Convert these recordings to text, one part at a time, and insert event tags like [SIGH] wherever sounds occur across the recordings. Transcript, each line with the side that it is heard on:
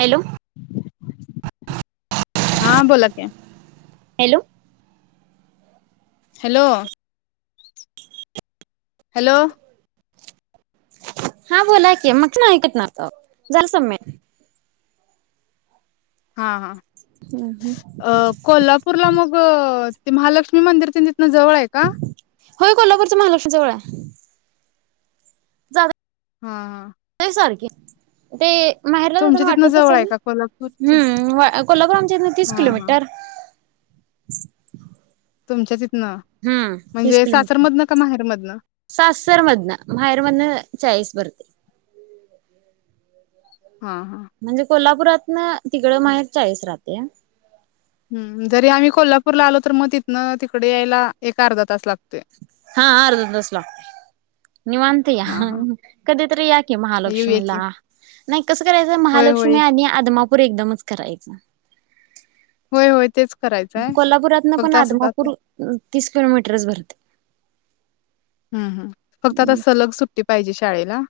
right: Hello
left: [INAUDIBLE] हा बोला की,
right: हॅलो
left: हॅलो हॅलो
right: हा बोला की मग ना ऐकत नव्हत झालं समिट
left: हा हा अ कोल्हापूरला मग अ ते महालक्ष्मी मंदिर कणी तीतन जवळ आहे का?
right: होय कोल्हापूरच महालक्ष्मी जवळ हाय
left: हा हा
right: चालतय ते माहेरला जातान
left: तुमच्या तिथनं
right: वाटतचं
left: जवळ
right: हाय
left: आहे का
right: ना
left: कोल्हापूरच
right: हम्म होय कोल्हापूर आमच्या हीतन तीस
left: हा हा
right: किलोमीटर [UNINTELLIGIBLE]
left: तुमच्या तीतन
right: हम्म तीस किलोमीटर
left: माहेरमधनं
right: सासरमधनं माहेरमधन चाळीस भर
left: हा हा
right: म्हणजे कोल्हापुरातन अ तिकडं माहेर चाळीस राहतया.
left: हम जरी आम्ही कोल्हापूरला आलो तर मग तिथनं तिकडे यायला एक अर्धा तास लागतो.
right: हा अर्धा तास लागतोय निवांत या
left: हा हा
right: कधि तरी याकी
left: येऊया की
right: महालक्ष्मीला नाही कसं करायचं
left: होय होय
right: महालक्ष्मी आणि आदमापूर पूर एकदमच करायच.
left: होय होय तेच करायचं आहे
right: कोल्हापुरात ना पण
left: फक्त असं आता
right: आदमापूर तीस किलोमीटरच भरातय.
left: हम् हम फक्त आता सलग सुट्टी पाहिजे शाळेला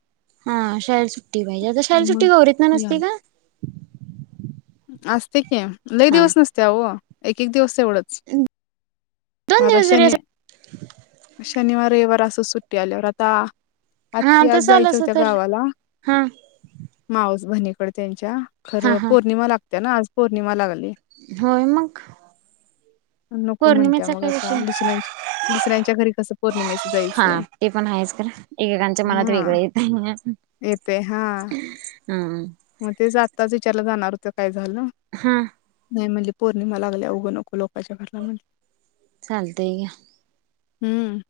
right: हा शाळेला सुट्टी पाहिजे आता शाळेला
left: मग
right: सुट्टी गौरीत ना
left: या
right: नसती का
left: असते के लय
right: हा
left: दिवस नसतीया ओ एक -एक दिवस तेवढच
right: दोन दिवस जरी अस
left: शनिवार -रविवार असंच सुट्टी आल्यावर आता
right: हा
left: आत्ती आज
right: तसं आलं
left: जायच्या
right: असं
left: होत्या
right: तर
left: गावाला
right: हा
left: मावस भनि कड त्यांच्या
right: हा
left: खरं
right: हा
left: पो पौर्णिमा लागते ना, आज पौर्णिमा लागली
right: होय मग
left: लि नको म्हणत्या,
right: पौर्णिमेचा
left: मग
right: काय
left: आता
right: विषय
left: दुसऱ्यां दुसऱ्यांच्या घरी कस
right: हा ते पण आहेच कर एकेकांच्या मनात
left: हा
right: वेगळं येतय
left: येते हा मग ते ज आताच विचारला जाणार काय झालं
right: हा
left: नाही म्हणजे पौर्णिमा लागल्या उघं नको लोकांच्या घरला
right: चालतंय घ्या
left: हम्म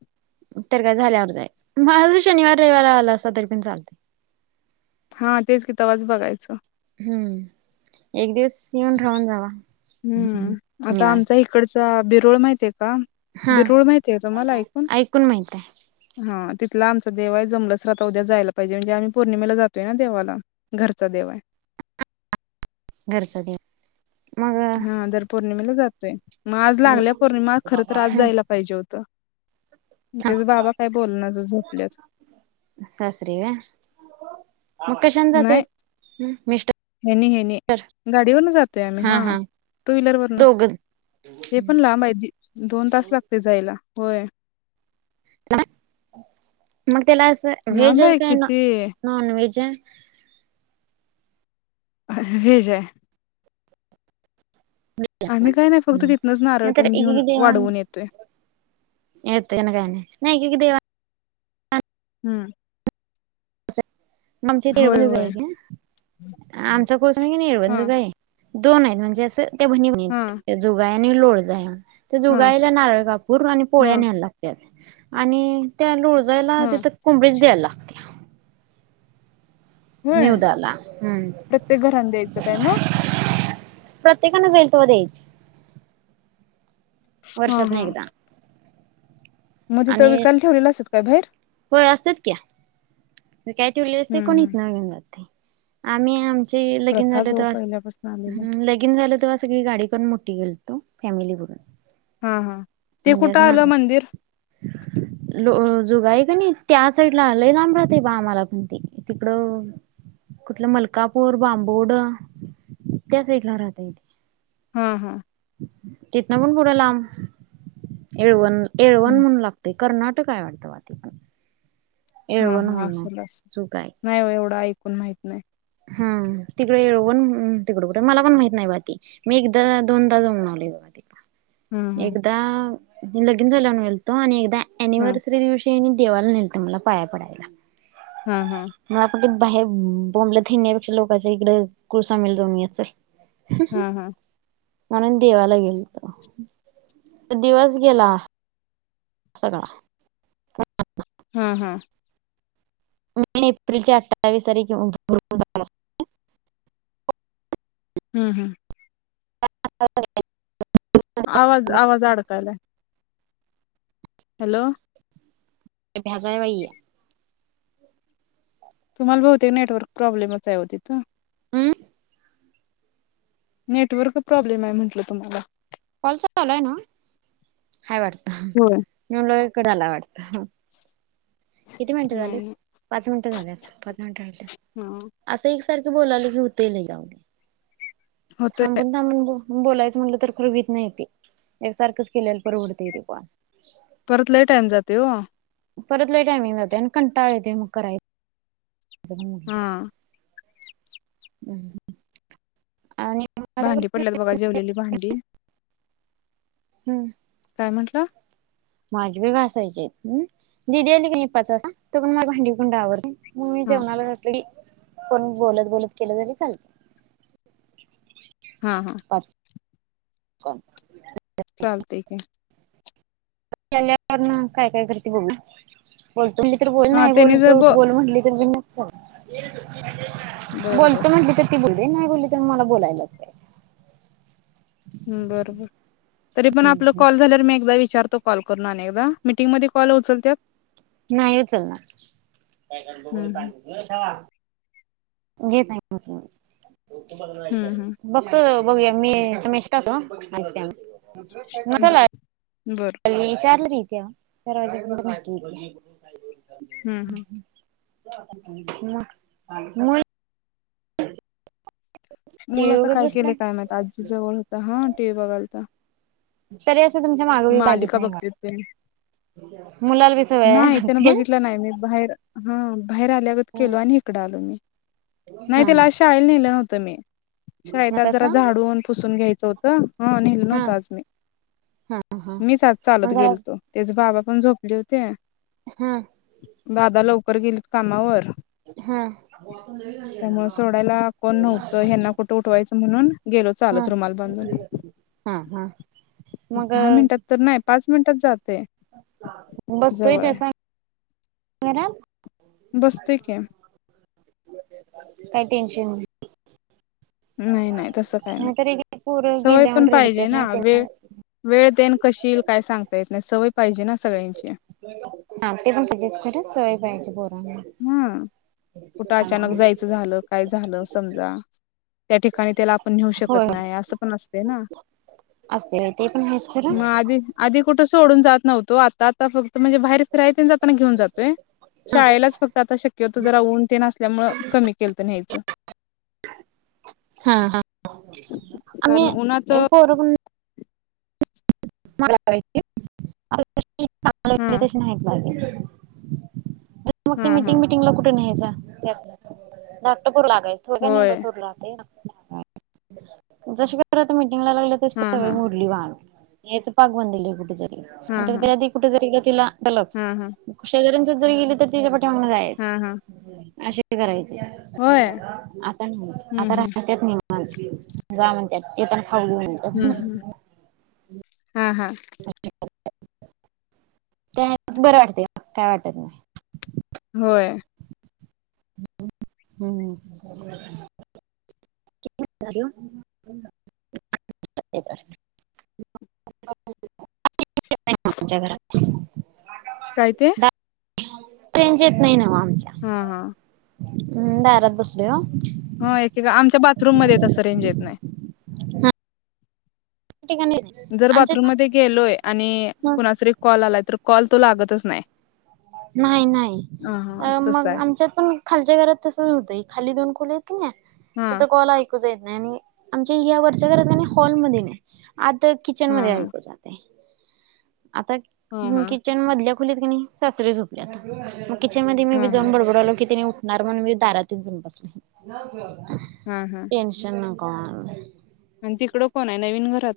right: तर काय झाल्यावर जाय म ज शनिवार -रविवार आला असता तरी पण चालतय
left: हा तेच कि तवाच बघायचं
right: हम्म एक दिवस येऊन राहून जावा
left: हम्म आता आमचा
right: निवांत
left: इकडचा बि रोळ माहिती का
right: हा
left: बिरुळ माहिती आहे तुम्हाला ऐकून
right: माहित आहे
left: हा तिथला आमचा देव आहे जमलस तर उद्या जायला पाहिजे, म्हणजे आम्ही पौर्णिमेला जातोय ना देवाला, घरचा देव हाय
right: घरचा देव
left: हा
right: मग
left: दर पौ र्णिमेला जातोय म आज लागल्या पौर्णिमा खर तर आज
right: ह
left: जायला पाहिजे होत झोपल्यात.
right: [UNINTELLIGIBLE] सासरी काय म कशानी
left: नाही
right: जात्यात
left: हेनी हेनी गाडीवरन जातोय, आम्ही हा टू व्हीलर वरन
right: दोघं
left: ते पण लांब आहे दोन तास लागतय जायला होय
right: [UNINTELLIGIBLE] त्याला अस व्हेज
left: लांब
right: हाय
left: आहे
right: काय न
left: किती
right: नॉन व्हेज हाय?
left: व्हेज हाय.
right: [UNINTELLIGIBLE]
left: आम्ही काय नाही फक्त
right: हं
left: तिथनच नारळ
right: नाही
left: तेन
right: एक
left: घेऊन
right: एक देवान
left: वाढवून येतोय.
right: येतय काय नाही नई एक एक देवान
left: हम्म.
right: [INAUDIBLE] [UNINTELLIGIBLE]
left: होय होय
right: आमचा कोर्स हाय
left: हा
right: का नई [UNINTELLIGIBLE] दोन आहेत म्हणजे अस त्या भणी भणी
left: हा
right: हाईत [UNINTELLIGIBLE] आणि लोळ [UNINTELLIGIBLE] तर
left: हा
right: जुगायला नारळ, कापूर आणि
left: हा
right: पोळ्या न्यायला लागत्यात. आणि त्या लोळ ला
left: हा
right: तिथ कोंबडीच द्यायला लागते
left: व्हय
right: निवदाला हम्म
left: प्रत्येक घरानं द्यायच काय मग?
right: प्रत्येकान जाईल तवा द्यायची.
left: हा
right: वर्षातन
left: हा
right: एकदा.
left: मग तिथ
right: आणि
left: विकायल ठेवलेला असत्यात काय बाहेर.
right: होय असत्यात की. काय ठेवली असतय,
left: हम्म
right: कोणी
left: हम्
right: इथन घेऊन जातंय. आम्ही आम ते लगीन झाल
left: प्रथाच हो
right: तवाच
left: पहिल्यापासून आलेल्या
right: लगिन झाल तवा सगळी गाडी करून मोठी गेल तो फॅमिली भरुन.
left: हा, हा ते कुठ आल मंदिर?
right: झुगाय की नई त्या साईडला आलं लई लांब रहा बा आम्हाला पण ते. तिकडं कुठलं मलकापूर, बांबवड त्या साईडला राहतय तेे.
left: हा, हा.
right: तिथन पण पुढ लांब. येळवण येळवण
left: हम्म.
right: म्हणून लागतंय. कर्नाटक हाय वाट तवा तिन
left: हा, हा. असेल, असेल. नाही ओ एवढं ऐक कोण माहित नाही.
right: हम्म तिकडं येळवण म्हणून तिकड कुठ आहे. मला पण माहित नाही बा ते मी एकदा, दोनदा जाऊन आलोय बघा
left: हम्म
right: तिकडं.
left: हम्म
right: एकदा लगीन झाल्यावर गेलतो आणि एकदा
left: हम्म
right: एनिव्हर्सरी दिवशी हेनी देवाला नेलत मला पाया पडायला.
left: हम्म हम्म
right: इथं बाहेर बोंबलत फिरण्यापेक्षा लोकांच्या इकड कुलस्वामीला जाऊन येऊया चल.
left: ह ह
right: म्हणून देवाला गेलतो. दिवस गेला सगळा
left: हा हा
right: मे, एप्रिल च्या अठ्ठावीस तारीख किंवा
left: हम्म हम्म
right: [UNINTELLIGIBLE]
left: आवाज आवाज अडकायलाय हॅलो
right: भ्याच हाय बाई हे.
left: तुम्हाला बहुतेक नेटवर्क प्रॉब्लेमच आहे ओ तिथ.
right: हम
left: नेटवर्क प्रॉब्लेम आहे म्हंटलं तुम्हाला
right: कॉल चालू आहे नव्हं? हाय वाटतं.
left: होय
right: मी म्हटलोय कड आला वाटत किती मिनिटं
left: नाही
right: झालेत.
left: नाही
right: पाच मिनिटं झाले अता पाच मिनिटं राहिल्यात.
left: हा
right: असं एकसारख तु बोलाली की होतय लई जाऊदे.
left: होतय
right: थांबून थांबून बो बोलायचं म्हटलं तर फुर व्हित नाही ते एकसारखाच किलेल परवडतंय ते पार
left: परत लय टाईम जातोय ओ
right: परत लय टायमिंग जातोय आणि कंटाळा येतोय मग कराय
left: हा
right: हम् आणि
left: भांडी पडल्यात बघा जेवलेली. भांडी
right: हम्म
left: काय म्हंटला?
right: माझे बी घासायची आहेत. हम दिदी आली कनी पाच वाजता तो पर्यंत माझी भांडी-कुंड आवरतय. म मी
left: हा
right: जेवणाला घातली. फोन वर बोलत बोलत केलं तरी चालतय.
left: हा हा
right: का?
left: चालतय की
right: केल्यावरन काय काय करती बघू. बोलतो म्हटली तर बोल.
left: हा
right: नाही
left: त्यानी जर
right: बोलतो तु
left: ब
right: बोल म्हटली तरी पीन चल [UNINTELLIGIBLE]
left: बर बर
right: बोलतो म्हणली तर ती बोल ती नाही बोलली तर मला बोलायलाच पाहिजे.
left: बरबर तरी पण आपलं कॉल झाल्या मी एकदा वि विचारतो कॉल करून अनेकदा मीटिंग मध्ये कॉल उचलत्यात
right: नाही उचलणार
left: हम्म हम्म हम्म
right: [UNINTELLIGIBLE] बघतो. बघुया मी मॅसेज टाकतो बसतीया म्हणून
left: हम्म
right: मसाला
left: बर
right: हाय विचारलं मी प्या [UNINTELLIGIBLE]
left: हम्म हम्म
right: मूल मूल
left: मुल
right: टीव्ही
left: तर
right: बघत
left: काय केले
right: बसलाय
left: काय माहित, आजी जवळ होत हा टी व्ही बघायलता.
right: तरी अस तो तुमच्या मागी लागत
left: मालिका
right: नाही बा
left: बघत्यात तेनी
right: हम
left: नाही त्यान बघितलं नाही मी बाहेर हा बाहेर आल्यागत केलो आणि इकडं आलो मी. नाही
right: हा
left: त्याला आज शाळेला नेलं तुमि
right: मग
left: शाळेत आज जरा
right: तसं
left: झाडून पुसून घ्यायचं होतं. हा नेल
right: हा
left: नव्हत आज मी
right: हा हा
left: मीच आज चालत
right: मग जरा
left: गेलतो तेच बाबा पण झोपले होत ते
right: हम
left: दादा लवकर गेलीत कामावर.
right: हा
left: त्यामूळ सोडायला कोण नव्हतं, हेना कुठं उठवायचं म्हणून गेलो
right: हा
left: चालत रुमाल बांधून.
right: हा हा मग
left: दहा मिनटात तर नाय पाच मिनटात जातय
right: [UNINTELLIGIBLE] बसतोय त्यास गरम
left: बसतोय की
right: काही टेन्शन
left: नाही नाही तस काय नाही
right: नाहीतर एक पोर
left: सवय पण
right: गेल्यावर रडत्यात
left: पाहिजे ना
right: नाही
left: वेळ वेळ देन कशी येइल काय सांगता येत नाही सवय पाहिजे ना सगळ्यांची
right: [UNINTELLIGIBLE]
left: हम कुठं अचानक जायचं झालं काय झालं समजा त्या ठिकाणी त्याला आपण नेऊ
right: होय
left: शकत
right: होय
left: नाही असं पण असते ना
right: असते ते पण आहेच
left: मग
right: खरं
left: आधी आधी कुठे त सोडून ज नवतो आता आता फक्त म्हणजे बाहेर फिराय जाताना घेऊन जातोय शाळेला शक्यतो जरा ऊन तेन अस त्यामुळे कमी केल तर न्यायचं
right: हा हा
left: कारण उन्हाच
right: आम्ही मलाराय ठीक आहे आम्हाला
left: हा
right: इन्व्हिटेशन हाय काय? मग ते म
left: हा हा
right: मिटिंग विटंगला कुठे नाही जात त्याच क्टर लागयच थोड्या
left: होय
right: बथोर लाहते जशी करात म ला
left: हा
right: सेवे
left: हा
right: मुडली बा आम्ही हेच पाग बनल कुठेच
left: हा
right: तर
left: हा
right: त्या आधी कुठेजरी गेल तरी आलच
left: हा हा
right: शेजऱ्यांच जर गेली तर तिच्या पाठी जमलय
left: हा हा
right: अशीच हे खरये
left: होय
right: आता नाही
left: हम्म
right: आता
left: हम्म
right: राहतात निवांत जा म्हणते ते तर थंड
left: हम्म
right: मिळत
left: हम्म हा हा
right: ह ते बरं वाटते का काय वाटत नाही.
left: होय
right: हम् हम्म घरात
left: काय ते
right: दारात रेंज येत नाही नव्ह आत
left: ह ह
right: हम दारात बसलोय ओ
left: ह एकेका आमच्या बाथरूममध्ये तसं रेंज येत नाही
right: हा ठिकाणी
left: जर बाथरूम
right: आमच्यात
left: मध्ये गेलोय आणि
right: पण
left: कुणाचा तरी एक कॉल आलाय तर कॉल तो लागतच नाही
right: नाही
left: हा हा
right: नाही
left: तसं
right: मग
left: आहे
right: आमच्यात पण खालच्या घरात तसच होतंय खाली दोन खोल्या आहेत की नाही
left: हा
right: तीथं कॉल ऐकू जाय आणि आमच्या या वरच्या घरात की नाही हॉलमध्ये नाही आत तर किचन
left: हा
right: मध्ये
left: हा
right: ऐकू जातय आता
left: हा हा
right: किचन मधल्या खोलीत की नाही सासरे झोपल्यात किचनमध्ये मी
left: हा
right: बी
left: हा
right: जाऊन बडबडालो की त्यानी उ नॉर्मल मी दारातच येवुन बसले
left: हा हा
right: टेन्शन न काय माहित?
left: आणि तिकडं कोण आहे? नवीन घरात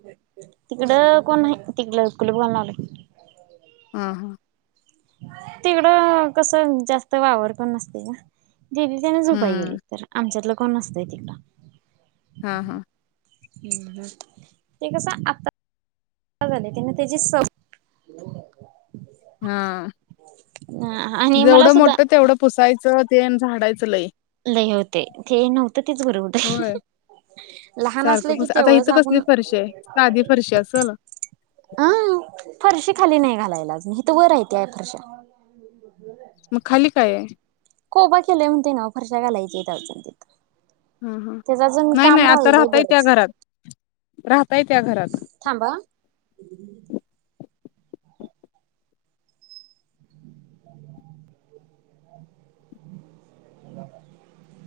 right: तिकडं कोण नाही तिकल कुलूप घालुन आलोय
left: हा हा
right: तिकडं कसं जास्त वावर पण नसते ना दिदी त्यांना झोपाय गेली
left: हम्म
right: तर आमच्यातलं कोण नसतय तिकड
left: हा हा
right: ह् ते कसं आता झाले त्यान त्याची सव
left: हा
right: आणि मला
left: जेवढं
right: सुद्धा
left: मोठ तेवढं पुसायचं ते आणि झाडायचं लय
right: लय होते ते नव्हतं तेच बरं होतं
left: होय
right: हह लहान
left: सारखं
right: असले की
left: पुस आता
right: तेवढंच
left: इथं कसली
right: आपण
left: फरशी आहे साधी फरशी असल
right: हं फरशी खाली नाही घालायला अजुन इथं वर आहे त्या फरशा
left: मग खाली काय आहे
right: कोबा केले म्हणते ना फरश्या घालायच्या आहेत अजुन तिथं
left: हा हा
right: त्याच अजून
left: नाही नाही
right: काम
left: आता
right: राहिलंय
left: राहताय त्या
right: बरंच
left: घरात राहताय त्या घरात
right: थांबा हा. [INAUDIBLE]